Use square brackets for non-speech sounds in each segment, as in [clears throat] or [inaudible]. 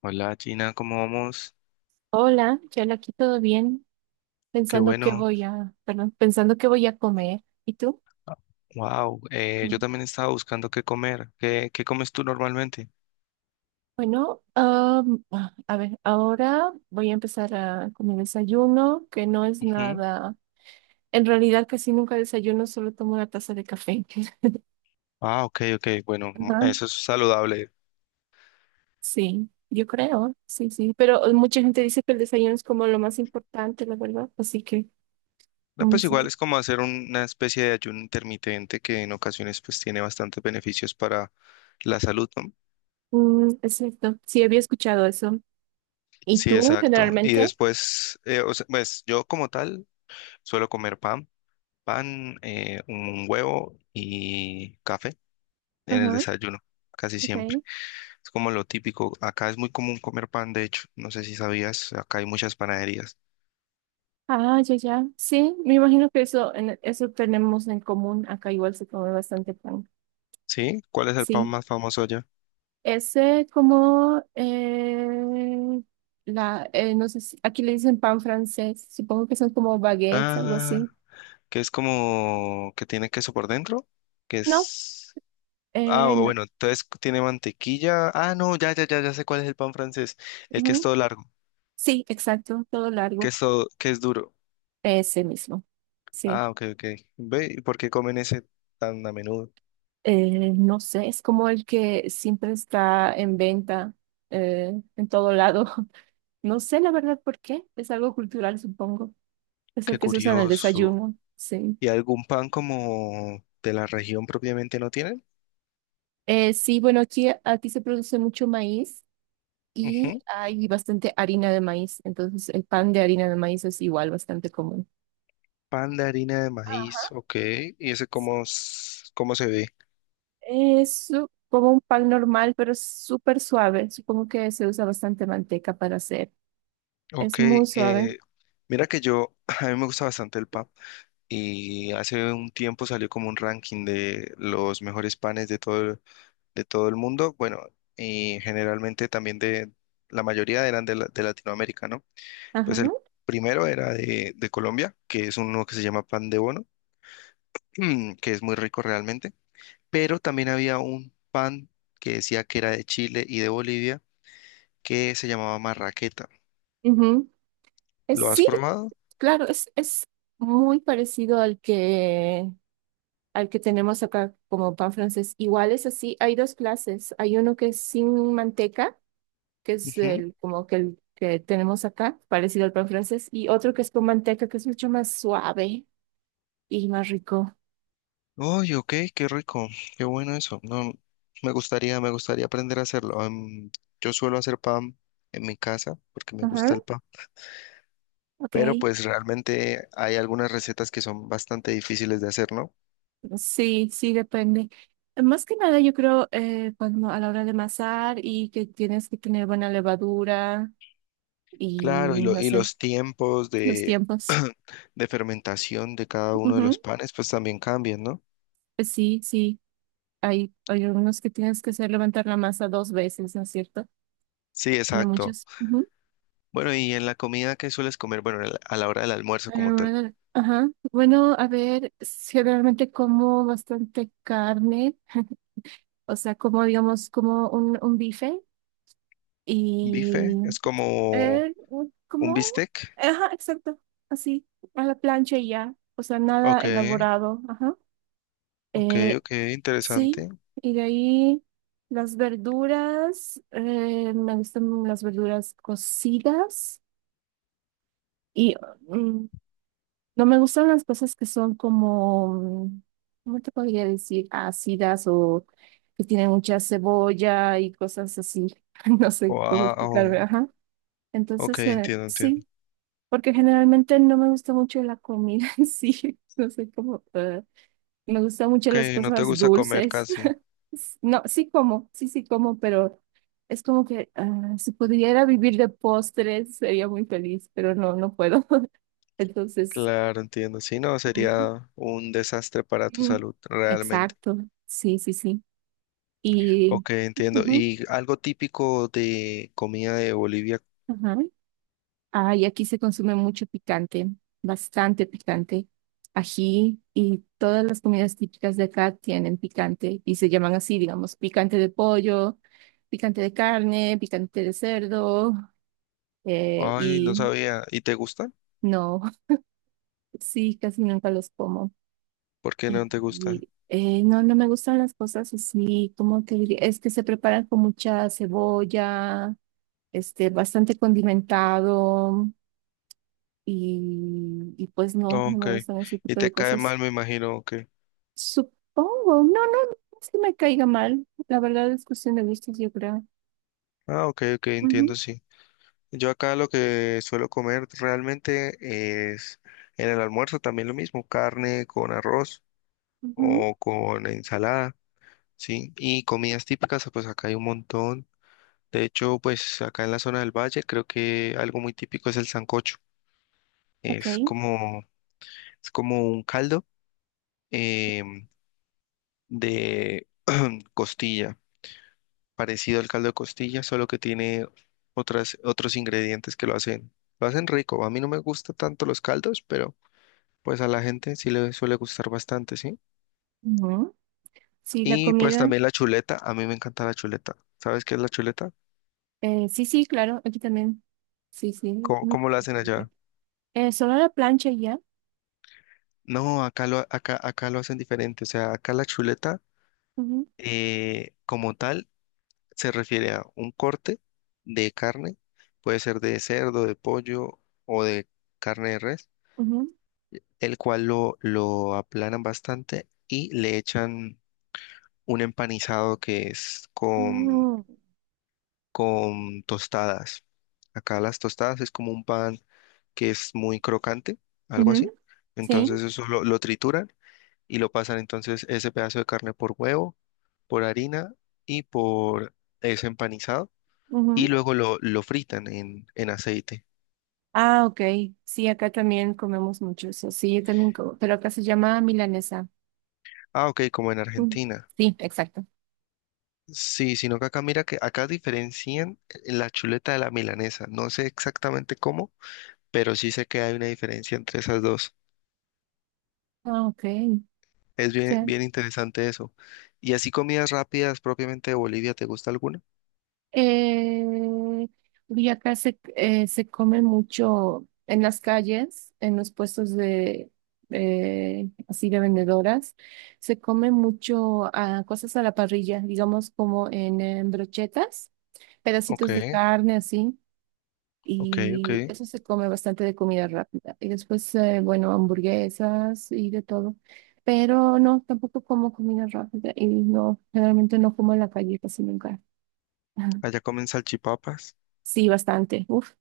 Hola Gina, ¿cómo vamos? Hola, ya aquí todo bien, Qué pensando que bueno. voy a, perdón, pensando que voy a comer. ¿Y tú? Wow, yo Mm. también estaba buscando qué comer. ¿Qué comes tú normalmente? Bueno, a ver, ahora voy a empezar a, con mi desayuno, que no es Ujú. nada, en realidad casi nunca desayuno, solo tomo una taza de café. [laughs] Ah, ok, ok. Bueno, Ajá, eso es saludable. sí, yo creo, sí, sí, pero mucha gente dice que el desayuno es como lo más importante, la verdad, así que No, no pues sé. igual es como hacer una especie de ayuno intermitente que en ocasiones pues tiene bastantes beneficios para la salud, ¿no? Es cierto, sí, había escuchado eso. ¿Y Sí, tú exacto. Y generalmente? después, o sea, pues yo como tal suelo comer pan, pan, un huevo y café en el Ajá, desayuno, casi ok. siempre. Es como lo típico. Acá es muy común comer pan, de hecho. No sé si sabías, acá hay muchas panaderías. Ah, ya, ya. Sí, me imagino que eso, eso tenemos en común. Acá igual se come bastante pan. ¿Sí? ¿Cuál es el pan Sí. más famoso allá? Ese como la, no sé si aquí le dicen pan francés. Supongo que son como baguettes, algo Ah, así. que es como que tiene queso por dentro, que No, es... Ah, o no. bueno, entonces tiene mantequilla. Ah, no, ya, ya, ya, ya sé cuál es el pan francés. El que es Ujú. todo largo, Sí, exacto, todo que largo. es todo, que es duro. Ese mismo. Sí. Ah, ok, ok. Ve, ¿y por qué comen ese tan a menudo? No sé, es como el que siempre está en venta en todo lado. [laughs] No sé la verdad por qué. Es algo cultural, supongo. Es el Qué que se usa en el curioso. desayuno, sí. ¿Y algún pan como de la región propiamente no tienen? Sí, bueno, aquí, aquí se produce mucho maíz y Ujú. hay bastante harina de maíz, entonces el pan de harina de maíz es igual bastante común. Pan de harina de Ajá, maíz, ok. ¿Y ese sí. Cómo se ve? Como un pan normal, pero es súper suave. Supongo que se usa bastante manteca para hacer. Ok, Es muy suave. eh, mira que yo, [laughs] a mí me gusta bastante el pan y hace un tiempo salió como un ranking de los mejores panes de todo, de todo el mundo, bueno, y generalmente también de, la mayoría eran de Latinoamérica, ¿no? Pues Ajá. el primero era de Colombia, que es uno que se llama pan de bono, [clears throat] que es muy rico realmente, pero también había un pan que decía que era de Chile y de Bolivia que se llamaba marraqueta. Ujú. Es, ¿Lo has sí, probado? claro, es muy parecido al que tenemos acá como pan francés. Igual es así, hay dos clases. Hay uno que es sin manteca, que es Ujú. el como que el que tenemos acá, parecido al pan francés, y otro que es con manteca, que es mucho más suave y más rico. Oye, ok, qué rico, qué bueno eso. No, me gustaría aprender a hacerlo. Am, yo suelo hacer pan en mi casa porque me Ajá, gusta el pan, ok. pero pues realmente hay algunas recetas que son bastante difíciles de hacer, ¿no? Sí, sí, depende. Más que nada, yo creo, cuando a la hora de amasar y que tienes que tener buena levadura y Claro, no y sé, los tiempos los de, tiempos. [clears throat] de fermentación de cada uno de los Ujú, panes pues también cambian, ¿no? pues sí, sí. Hay algunos que tienes que hacer levantar la masa dos veces, ¿no es cierto? Sí, En exacto. muchos. Ujú. Bueno, y en la comida que sueles comer, bueno, en a la hora del almuerzo como tal, Ajá. Bueno, a ver, generalmente como bastante carne, o sea, como digamos, como un bife bife y es como eh, ¿Un como, bistec? ajá, exacto, así, a la plancha y ya, o sea, nada Ok, elaborado, ajá. ok, Eh, ok, sí, interesante. y de ahí las verduras, me gustan las verduras cocidas. Y mm, no me gustan las cosas que son como, mm, ¿cómo te podría decir? Ácidas o que tienen mucha cebolla y cosas así. [laughs] No sé cómo explicarme. Wow, Ajá. ok, Entonces, entiendo, entiendo. sí, porque generalmente no me gusta mucho la comida [laughs] en sí. No sé cómo. Me gustan mucho las Ok, no te cosas gusta comer dulces. casi. [laughs] No, sí como, sí, sí como, pero es como que ah, si pudiera vivir de postres sería muy feliz, pero no, no puedo. [laughs] Entonces. Claro, entiendo. Si no, Ujú. sería un desastre para tu Mm, salud, realmente. Exacto, sí, sí, sí. Y, Ok, entiendo. Ujú, ¿Y algo típico de comida de Bolivia? ajá. Ah, y aquí se consume mucho picante, bastante picante. Ají y todas las comidas típicas de acá tienen picante y se llaman así, digamos, picante de pollo, picante de carne, picante de cerdo. Ay, no Y sabía. ¿Y te gusta? no, [laughs] sí, casi nunca los como. ¿Por qué Y, no te gusta? No, no me gustan las cosas así, como te diría, es que se preparan con mucha cebolla este, bastante condimentado y pues no, no Ok. me gustan ese Y tipo te de cae cosas. mal, me imagino. Ok. Supongo, no, no, no es que me caiga mal, la verdad es cuestión de gustos, yo creo. Ah, ok, ok, Ujú, entiendo, sí. Yo acá lo que suelo comer realmente es en el almuerzo también lo mismo, carne con arroz ujú, o con ensalada, ¿sí? Y comidas típicas, pues acá hay un montón. De hecho, pues acá en la zona del valle creo que algo muy típico es el sancocho. ok, Es como, es como un caldo em, de [clears throat] costilla, parecido al caldo de costilla, solo que tiene otros ingredientes que lo hacen rico. A mí no me gustan tanto los caldos, pero... Pues a la gente sí le suele gustar bastante, ¿sí? ujú. Sí, la Y pues comida, también la chuleta, a mí me encanta la chuleta. ¿Sabes qué es la chuleta? Sí, sí, claro, aquí también, sí, sí. ¿Cómo, Ujú. cómo la hacen allá? Solo la plancha y ya. No, acá lo hacen diferente. O sea, acá la chuleta Ujú, como tal se refiere a un corte de carne, puede ser de cerdo, de pollo o de carne de res, ujú, el cual lo aplanan bastante y le echan un empanizado que es ujú, con tostadas. Acá las tostadas es como un pan que es muy crocante, algo ujú, así. sí. Entonces eso lo trituran y lo pasan entonces ese pedazo de carne por huevo, por harina y por ese empanizado. Y Ujú. luego lo fritan en aceite. Ah, ok. Sí, acá también comemos mucho eso. Sí, yo también como, pero acá se llama milanesa. Ah, ok, como en Mm, Argentina. Sí, exacto. Sí, sino que acá mira que acá diferencian la chuleta de la milanesa. No sé exactamente cómo, pero sí sé que hay una diferencia entre esas dos. Ah, ok, Es bien, ya. bien interesante eso. ¿Y así comidas rápidas propiamente de Bolivia, te gusta alguna? Eh, y acá se, se come mucho en las calles, en los puestos de así de vendedoras, se come mucho cosas a la parrilla, digamos como en, brochetas, Ok, pedacitos de carne así. ok, ok. Y eso se come bastante de comida rápida. Y después, bueno, hamburguesas y de todo. Pero no, tampoco como comida rápida y no, generalmente no como en la calle casi nunca. [laughs] Ajá. Allá comen salchipapas, Sí, bastante, uf,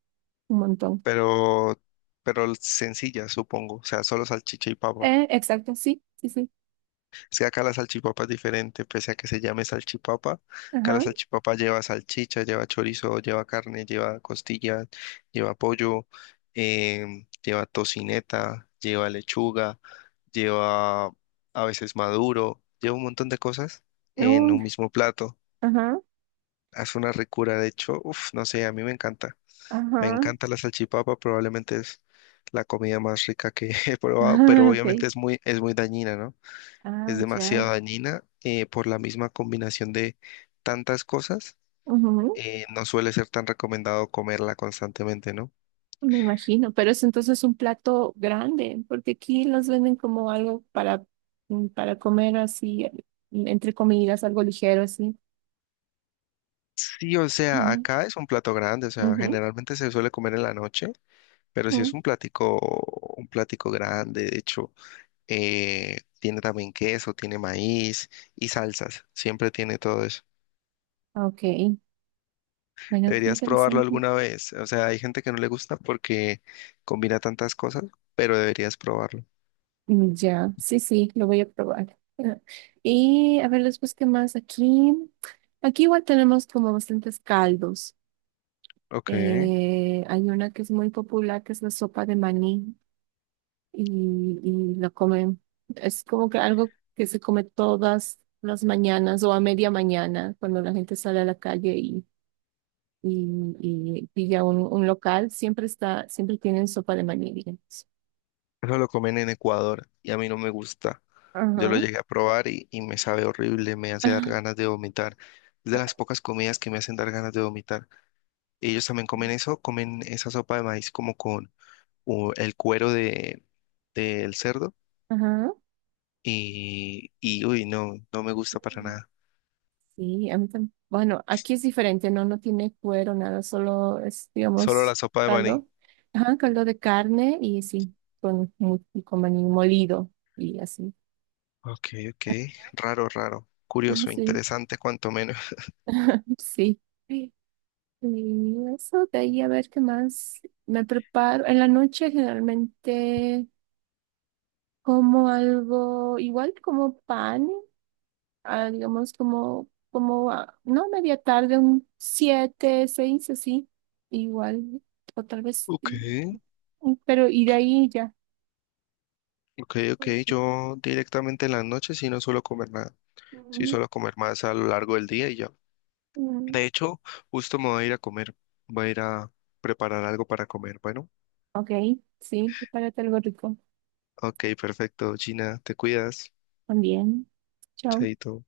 un montón. pero, pero sencillas, supongo. O sea, solo salchicha y papa. Exacto, sí, sí, sí. Es que acá la salchipapa es diferente, pese a que se llame salchipapa. Acá la Ajá, salchipapa lleva salchicha, lleva chorizo, lleva carne, lleva costilla, lleva pollo, lleva tocineta, lleva lechuga, lleva a veces maduro, lleva un montón de cosas en Uh, un mismo plato. ajá, Es una ricura, de hecho, uf, no sé, a mí me encanta. Me ajá. encanta [laughs] la salchipapa, probablemente es la comida más rica que [laughs] he probado, pero Ah, obviamente ok, es muy dañina, ¿no? ah, Es ya. demasiado dañina por la misma combinación de tantas cosas. Ujú. No suele ser tan recomendado comerla constantemente, ¿no? Me imagino, pero es entonces un plato grande, porque aquí los venden como algo para, para comer así, entre comidas, algo ligero así. Sí, o sea, Ujú, acá es un plato grande, o sea, ujú, generalmente se suele comer en la noche, pero si es ujú. Un platico grande, de hecho, tiene también queso, tiene maíz y salsas, siempre tiene todo eso. Ok, bueno, qué Deberías probarlo interesante. alguna vez, o sea, hay gente que no le gusta porque combina tantas cosas, pero deberías probarlo. Ya, sí, sí, lo voy a probar. Ah, y a ver después qué más aquí. Aquí igual tenemos como bastantes caldos. Ok. Hay una que es muy popular, que es la sopa de maní. Y lo comen. Es como que algo que se come todas las mañanas o a media mañana cuando la gente sale a la calle y, y pilla un local, siempre está, siempre tienen sopa de maní, digamos. Eso lo comen en Ecuador y a mí no me gusta. Yo lo Ajá. llegué a probar y me sabe horrible, me hace dar ganas [laughs] de vomitar. Es de las pocas comidas que me hacen dar ganas de vomitar. Ellos también comen eso, comen esa sopa de maíz como con el cuero de, del cerdo Ajá. Y uy, no, no me gusta para nada. Sí, a mí también. Bueno, aquí es diferente, no, no tiene cuero, nada, solo es, Solo la digamos, sopa de maní. caldo. Ajá, caldo de carne y sí, con, mu- con maní molido y así. [laughs] Ok, ok, raro, raro. Ah, Curioso, sí, interesante, cuanto menos. [laughs] sí. Y eso, de ahí a ver qué más me preparo. En la noche generalmente como algo, igual como pan, digamos como, no media tarde, un siete, seis, así, igual, o tal vez, Ok, pero y de ahí ya. ok, ok. Yo directamente en las noches sí no suelo comer nada. Sí, Mm, solo comer más a lo largo del día y ya. mm, De hecho, justo me voy a ir a comer. Voy a ir a preparar algo para comer. Bueno, Ok, sí, prepárate algo rico ok, perfecto. Gina, te cuidas. también. Chao. Chaito.